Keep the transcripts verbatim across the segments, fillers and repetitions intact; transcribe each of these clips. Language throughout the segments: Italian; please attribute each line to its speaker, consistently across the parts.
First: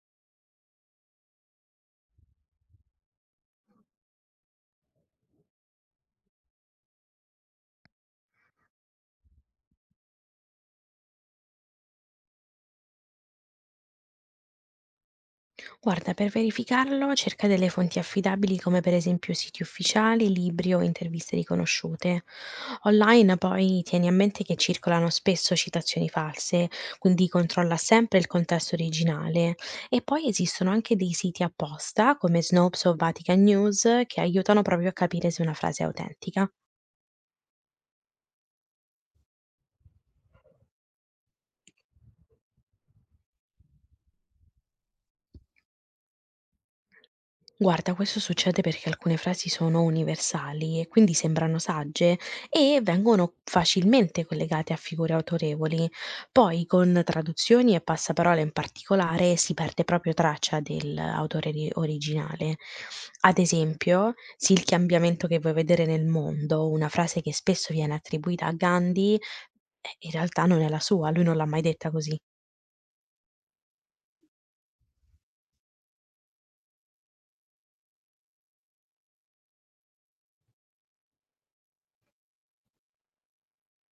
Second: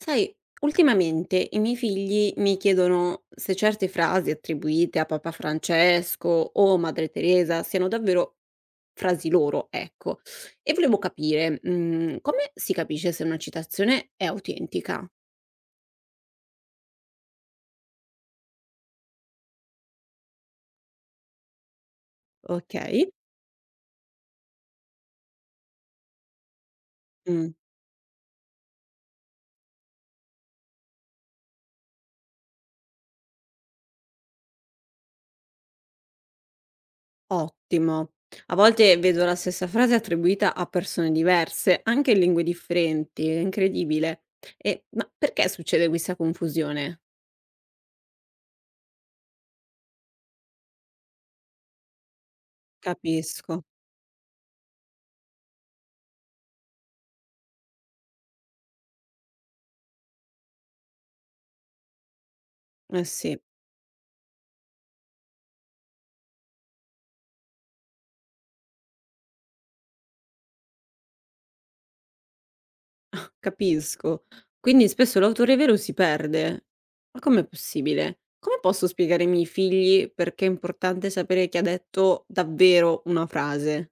Speaker 1: Sai, ultimamente i miei figli mi chiedono se certe frasi attribuite a Papa Francesco o Madre Teresa siano davvero frasi loro, ecco. E volevo capire, mm, come si capisce se una citazione è autentica?
Speaker 2: Guarda, per verificarlo cerca delle fonti affidabili come per esempio siti ufficiali, libri o interviste riconosciute.
Speaker 1: Ok.
Speaker 2: Online poi tieni a mente che circolano spesso citazioni false, quindi
Speaker 1: Mm.
Speaker 2: controlla sempre il contesto originale. E poi esistono anche dei siti apposta come Snopes o Vatican News che aiutano proprio a capire se una frase è autentica.
Speaker 1: Ottimo. A volte vedo la stessa frase attribuita a persone diverse, anche in lingue differenti, è incredibile. E, ma perché succede questa confusione?
Speaker 2: Guarda, questo succede perché alcune frasi sono universali e quindi sembrano sagge e vengono
Speaker 1: Capisco.
Speaker 2: facilmente collegate a figure autorevoli. Poi con traduzioni e passaparole in particolare si perde proprio traccia dell'autore ri- originale.
Speaker 1: Eh
Speaker 2: Ad
Speaker 1: sì.
Speaker 2: esempio, sì, il cambiamento che vuoi vedere nel mondo, una frase che spesso viene attribuita a Gandhi, eh, in realtà non è la sua, lui non l'ha mai detta così.
Speaker 1: Ah, capisco. Quindi spesso l'autorevelo si perde. Ma com'è possibile? Come posso spiegare ai miei figli perché è importante sapere chi ha detto davvero una frase?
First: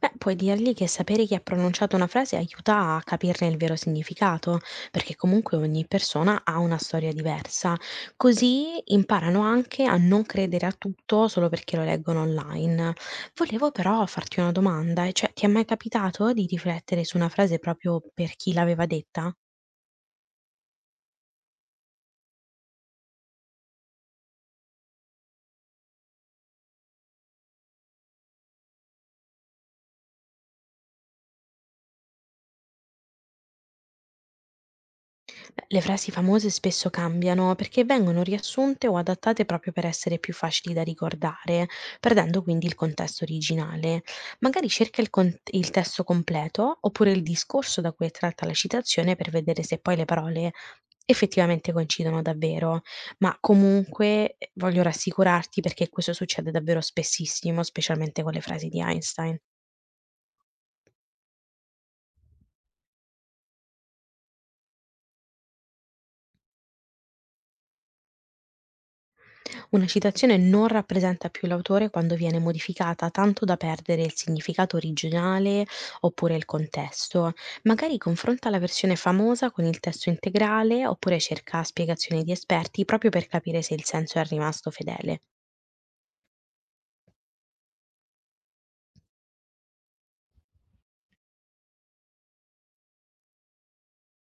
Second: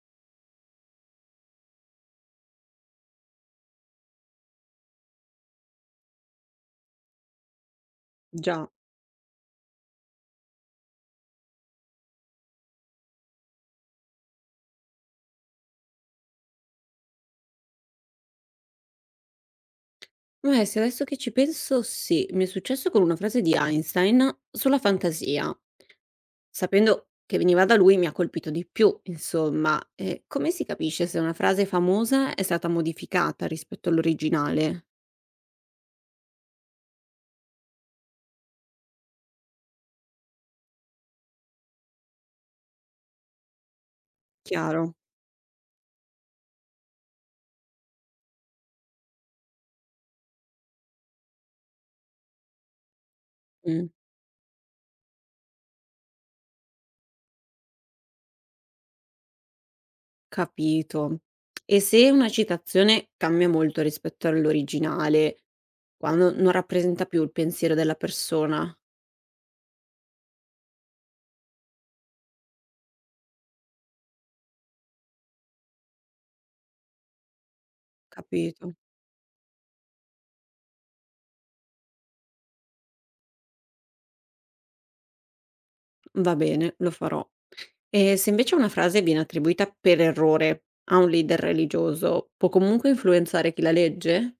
Speaker 2: Beh, puoi dirgli che sapere chi ha pronunciato una frase aiuta a capirne il vero significato, perché comunque ogni persona ha una storia diversa. Così
Speaker 1: Già.
Speaker 2: imparano anche a non credere a tutto solo perché lo leggono online. Volevo però farti una domanda, e cioè ti è mai capitato di riflettere su una frase proprio per chi l'aveva detta?
Speaker 1: Beh, se adesso che ci penso, sì, mi è successo con una frase di Einstein sulla fantasia. Sapendo che veniva da lui mi ha colpito di più, insomma. E come si capisce se una frase famosa è stata modificata rispetto all'originale?
Speaker 2: Beh, le frasi famose spesso cambiano perché vengono riassunte o adattate proprio per essere più facili da ricordare, perdendo quindi il contesto originale. Magari
Speaker 1: Chiaro.
Speaker 2: cerca il, con- il testo completo oppure il discorso da cui è tratta la citazione per vedere se poi le parole effettivamente coincidono davvero, ma
Speaker 1: Mm.
Speaker 2: comunque eh, voglio rassicurarti perché questo succede davvero spessissimo, specialmente con le frasi di Einstein.
Speaker 1: Capito. E se una citazione cambia molto rispetto all'originale, quando non rappresenta più il pensiero della persona,
Speaker 2: Una citazione non rappresenta più l'autore quando viene modificata tanto da perdere il significato originale oppure il contesto. Magari confronta la
Speaker 1: capito?
Speaker 2: versione famosa con il testo integrale oppure cerca spiegazioni di esperti proprio per capire se il senso è rimasto fedele.
Speaker 1: Va bene, lo farò. E se invece una frase viene attribuita per errore a un leader religioso, può comunque influenzare chi la legge?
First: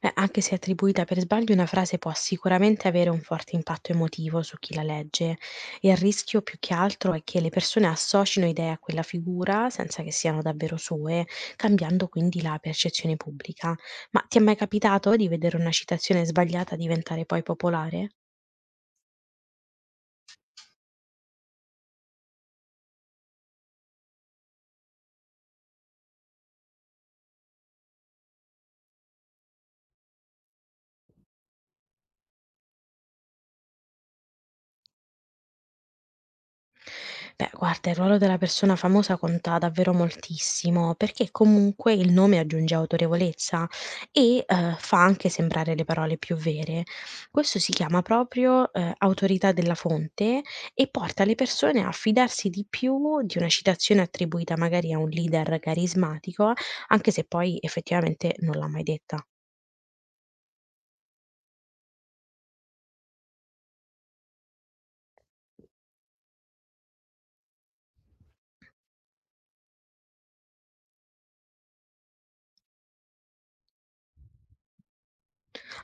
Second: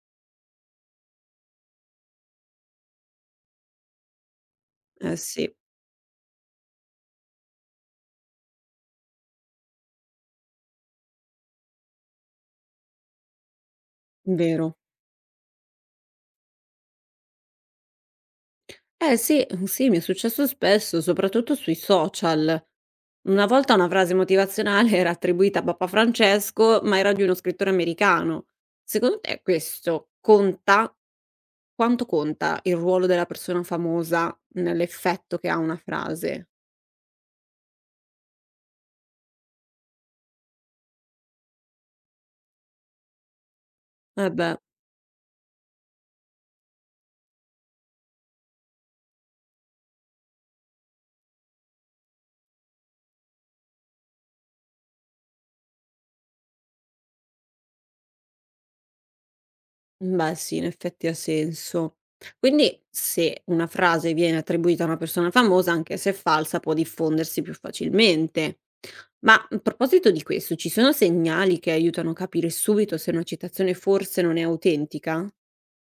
Speaker 2: Beh, anche se attribuita per sbaglio, una frase può sicuramente avere un forte impatto emotivo su chi la
Speaker 1: Eh
Speaker 2: legge
Speaker 1: sì,
Speaker 2: e il rischio più che altro è che le persone associno idee a quella figura senza che siano davvero sue, cambiando quindi la percezione pubblica. Ma ti è mai
Speaker 1: vero.
Speaker 2: capitato di vedere una citazione sbagliata diventare poi popolare?
Speaker 1: Eh sì, mhmm, sì, mi è successo spesso, soprattutto sui social. Una volta una frase motivazionale era attribuita a Papa Francesco, ma era di uno scrittore americano. Secondo te questo conta? Quanto conta il ruolo della persona famosa nell'effetto che ha una frase?
Speaker 2: Beh, guarda, il ruolo della persona famosa conta davvero moltissimo, perché comunque il nome aggiunge autorevolezza
Speaker 1: Eh
Speaker 2: e
Speaker 1: beh.
Speaker 2: eh, fa anche sembrare le parole più vere. Questo si chiama proprio eh, autorità della fonte e porta le persone a fidarsi di più di una citazione attribuita magari a un leader carismatico, anche se poi effettivamente non l'ha mai detta.
Speaker 1: Beh sì, in effetti ha senso. Quindi se una frase viene attribuita a una persona famosa, anche se è falsa, può diffondersi più facilmente. Ma a proposito di questo, ci sono segnali che aiutano a capire subito se una citazione forse non è autentica?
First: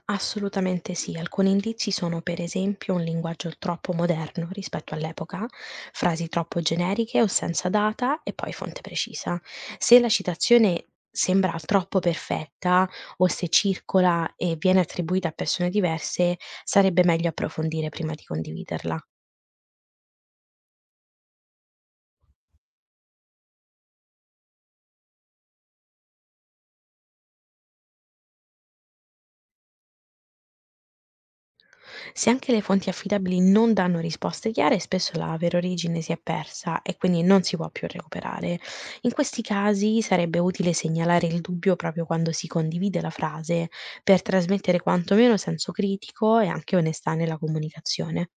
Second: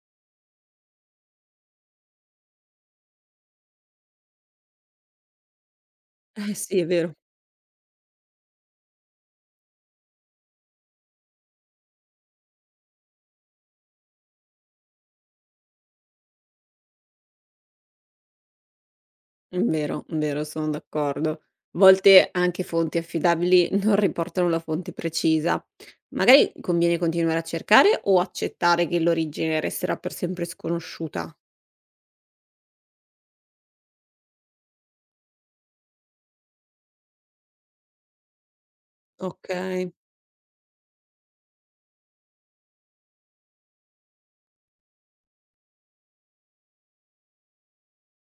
Speaker 2: Assolutamente sì. Alcuni indizi sono per esempio un linguaggio troppo moderno rispetto all'epoca, frasi
Speaker 1: Eh
Speaker 2: troppo
Speaker 1: sì, è vero.
Speaker 2: generiche o senza data e poi fonte precisa. Se la citazione sembra troppo perfetta o se circola e viene attribuita a persone diverse, sarebbe meglio approfondire prima di condividerla.
Speaker 1: Vero, vero, sono d'accordo. A volte anche fonti affidabili non riportano la fonte precisa. Magari conviene continuare a cercare o accettare che l'origine resterà per sempre sconosciuta.
Speaker 2: Se anche le fonti affidabili non danno risposte chiare, spesso la vera origine si è persa e quindi non si può più recuperare. In questi
Speaker 1: Ok.
Speaker 2: casi sarebbe utile segnalare il dubbio proprio quando si condivide la frase, per trasmettere quantomeno senso critico e anche onestà nella comunicazione.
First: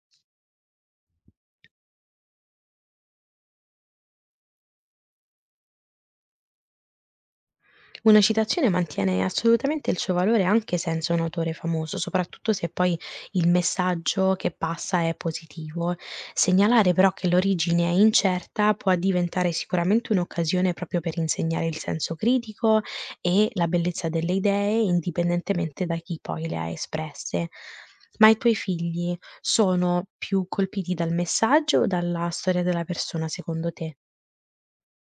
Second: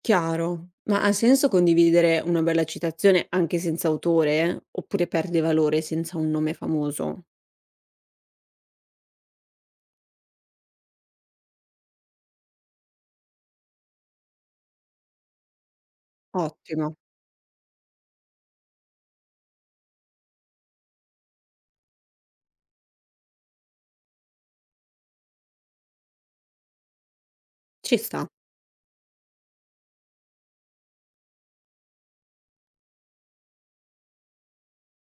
Speaker 1: Chiaro, ma ha senso condividere una bella citazione anche senza autore? Oppure perde valore senza un nome famoso?
Speaker 2: Una citazione mantiene assolutamente il suo valore anche senza un autore famoso, soprattutto se poi il messaggio che passa è positivo. Segnalare
Speaker 1: Ottimo.
Speaker 2: però che l'origine è incerta può diventare sicuramente un'occasione proprio per insegnare il senso critico e la bellezza delle idee, indipendentemente da chi poi le ha espresse.
Speaker 1: Ci sta.
Speaker 2: Ma i tuoi figli sono più colpiti dal messaggio o dalla storia della persona, secondo te?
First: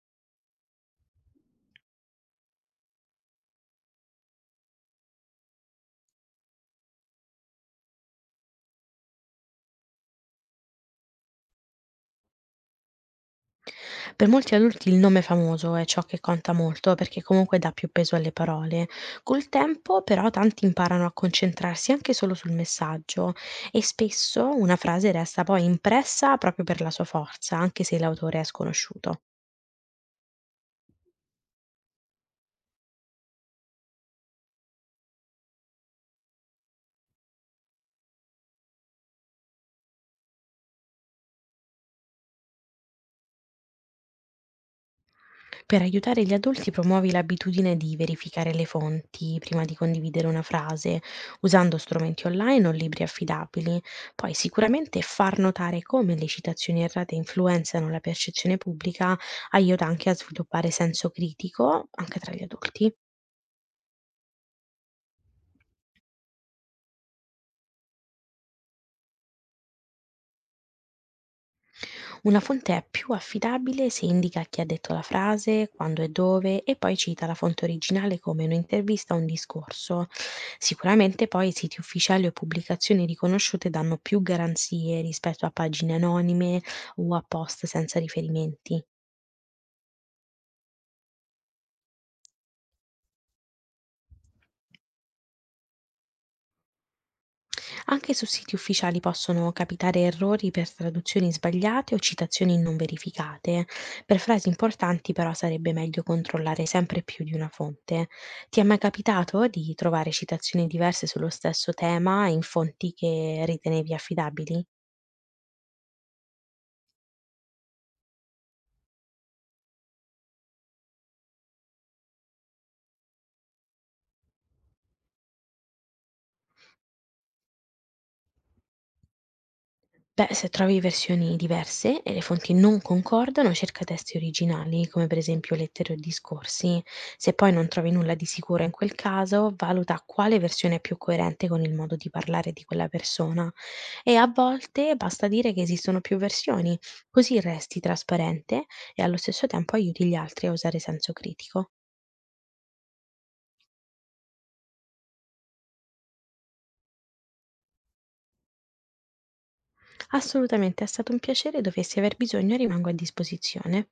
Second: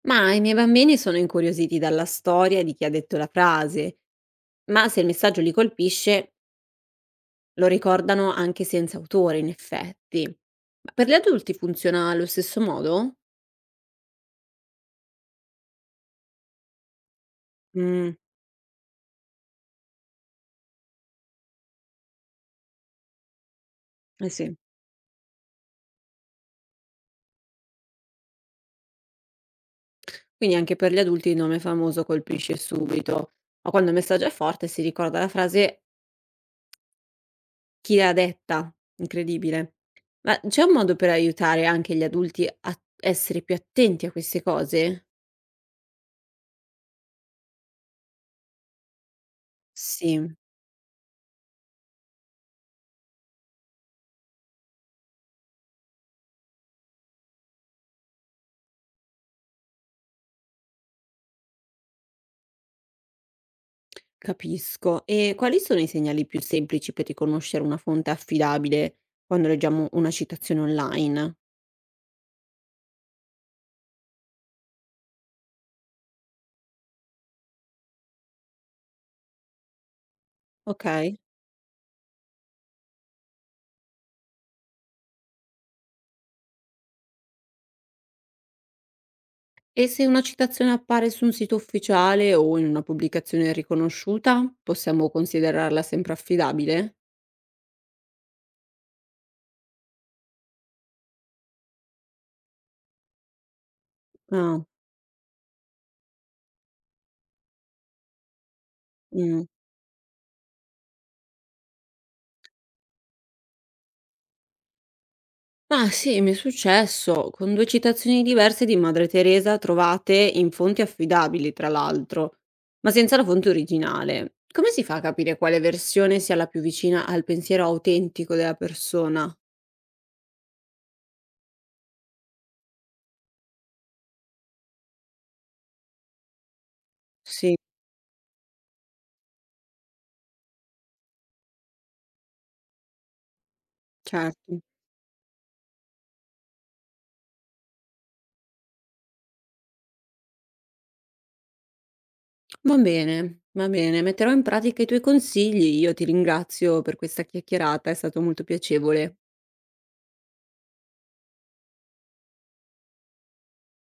Speaker 1: Ma i miei bambini sono incuriositi dalla storia di chi ha detto la frase, ma se il messaggio li colpisce, lo ricordano anche senza autore, in effetti. Ma per gli adulti funziona allo stesso modo?
Speaker 2: Per molti adulti il nome famoso è ciò che conta molto perché comunque dà più
Speaker 1: Mm.
Speaker 2: peso alle parole. Col tempo però tanti imparano a concentrarsi anche solo sul messaggio e
Speaker 1: Eh
Speaker 2: spesso
Speaker 1: sì.
Speaker 2: una frase resta poi impressa proprio per la sua forza, anche se l'autore è sconosciuto.
Speaker 1: Quindi anche per gli adulti il nome famoso colpisce subito, ma quando il messaggio è forte si ricorda la frase. Chi l'ha detta, incredibile. Ma c'è un modo per aiutare anche gli adulti a essere più attenti a queste cose?
Speaker 2: Per aiutare gli adulti promuovi l'abitudine di verificare le fonti prima di condividere
Speaker 1: Sì,
Speaker 2: una frase, usando strumenti online o libri affidabili. Poi sicuramente far notare come le citazioni errate influenzano la percezione pubblica aiuta anche a sviluppare senso critico anche tra gli adulti.
Speaker 1: capisco. E quali sono i segnali più semplici per riconoscere una fonte affidabile quando leggiamo una citazione online?
Speaker 2: Una fonte è più affidabile se indica chi ha detto la frase, quando e dove e poi cita la fonte originale come un'intervista o un discorso.
Speaker 1: Okay.
Speaker 2: Sicuramente poi siti ufficiali o pubblicazioni riconosciute danno più garanzie rispetto a pagine anonime o a post senza riferimenti.
Speaker 1: E se una citazione appare su un sito ufficiale o in una pubblicazione riconosciuta, possiamo considerarla sempre affidabile?
Speaker 2: Anche su siti ufficiali possono capitare errori per traduzioni sbagliate o citazioni non verificate. Per frasi
Speaker 1: Ah.
Speaker 2: importanti però sarebbe meglio controllare sempre più di una fonte. Ti è mai
Speaker 1: Mh.
Speaker 2: capitato di trovare citazioni diverse sullo stesso tema in fonti che ritenevi affidabili?
Speaker 1: Ah sì, mi è successo, con due citazioni diverse di Madre Teresa trovate in fonti affidabili tra l'altro, ma senza la fonte originale. Come si fa a capire quale versione sia la più vicina al pensiero autentico della persona?
Speaker 2: Beh, se trovi versioni diverse e le fonti non concordano, cerca testi originali, come per esempio lettere o discorsi. Se poi
Speaker 1: Sì,
Speaker 2: non trovi nulla di sicuro in quel caso, valuta quale versione è più coerente con il modo di parlare di quella persona. E a
Speaker 1: certo.
Speaker 2: volte basta dire che esistono più versioni, così resti trasparente e allo stesso tempo aiuti gli altri a usare senso critico.
Speaker 1: Va bene, va bene, metterò in pratica i tuoi consigli. Io ti ringrazio per questa chiacchierata, è stato molto piacevole.
Speaker 2: Assolutamente, è stato un piacere, dovessi aver bisogno rimango a disposizione.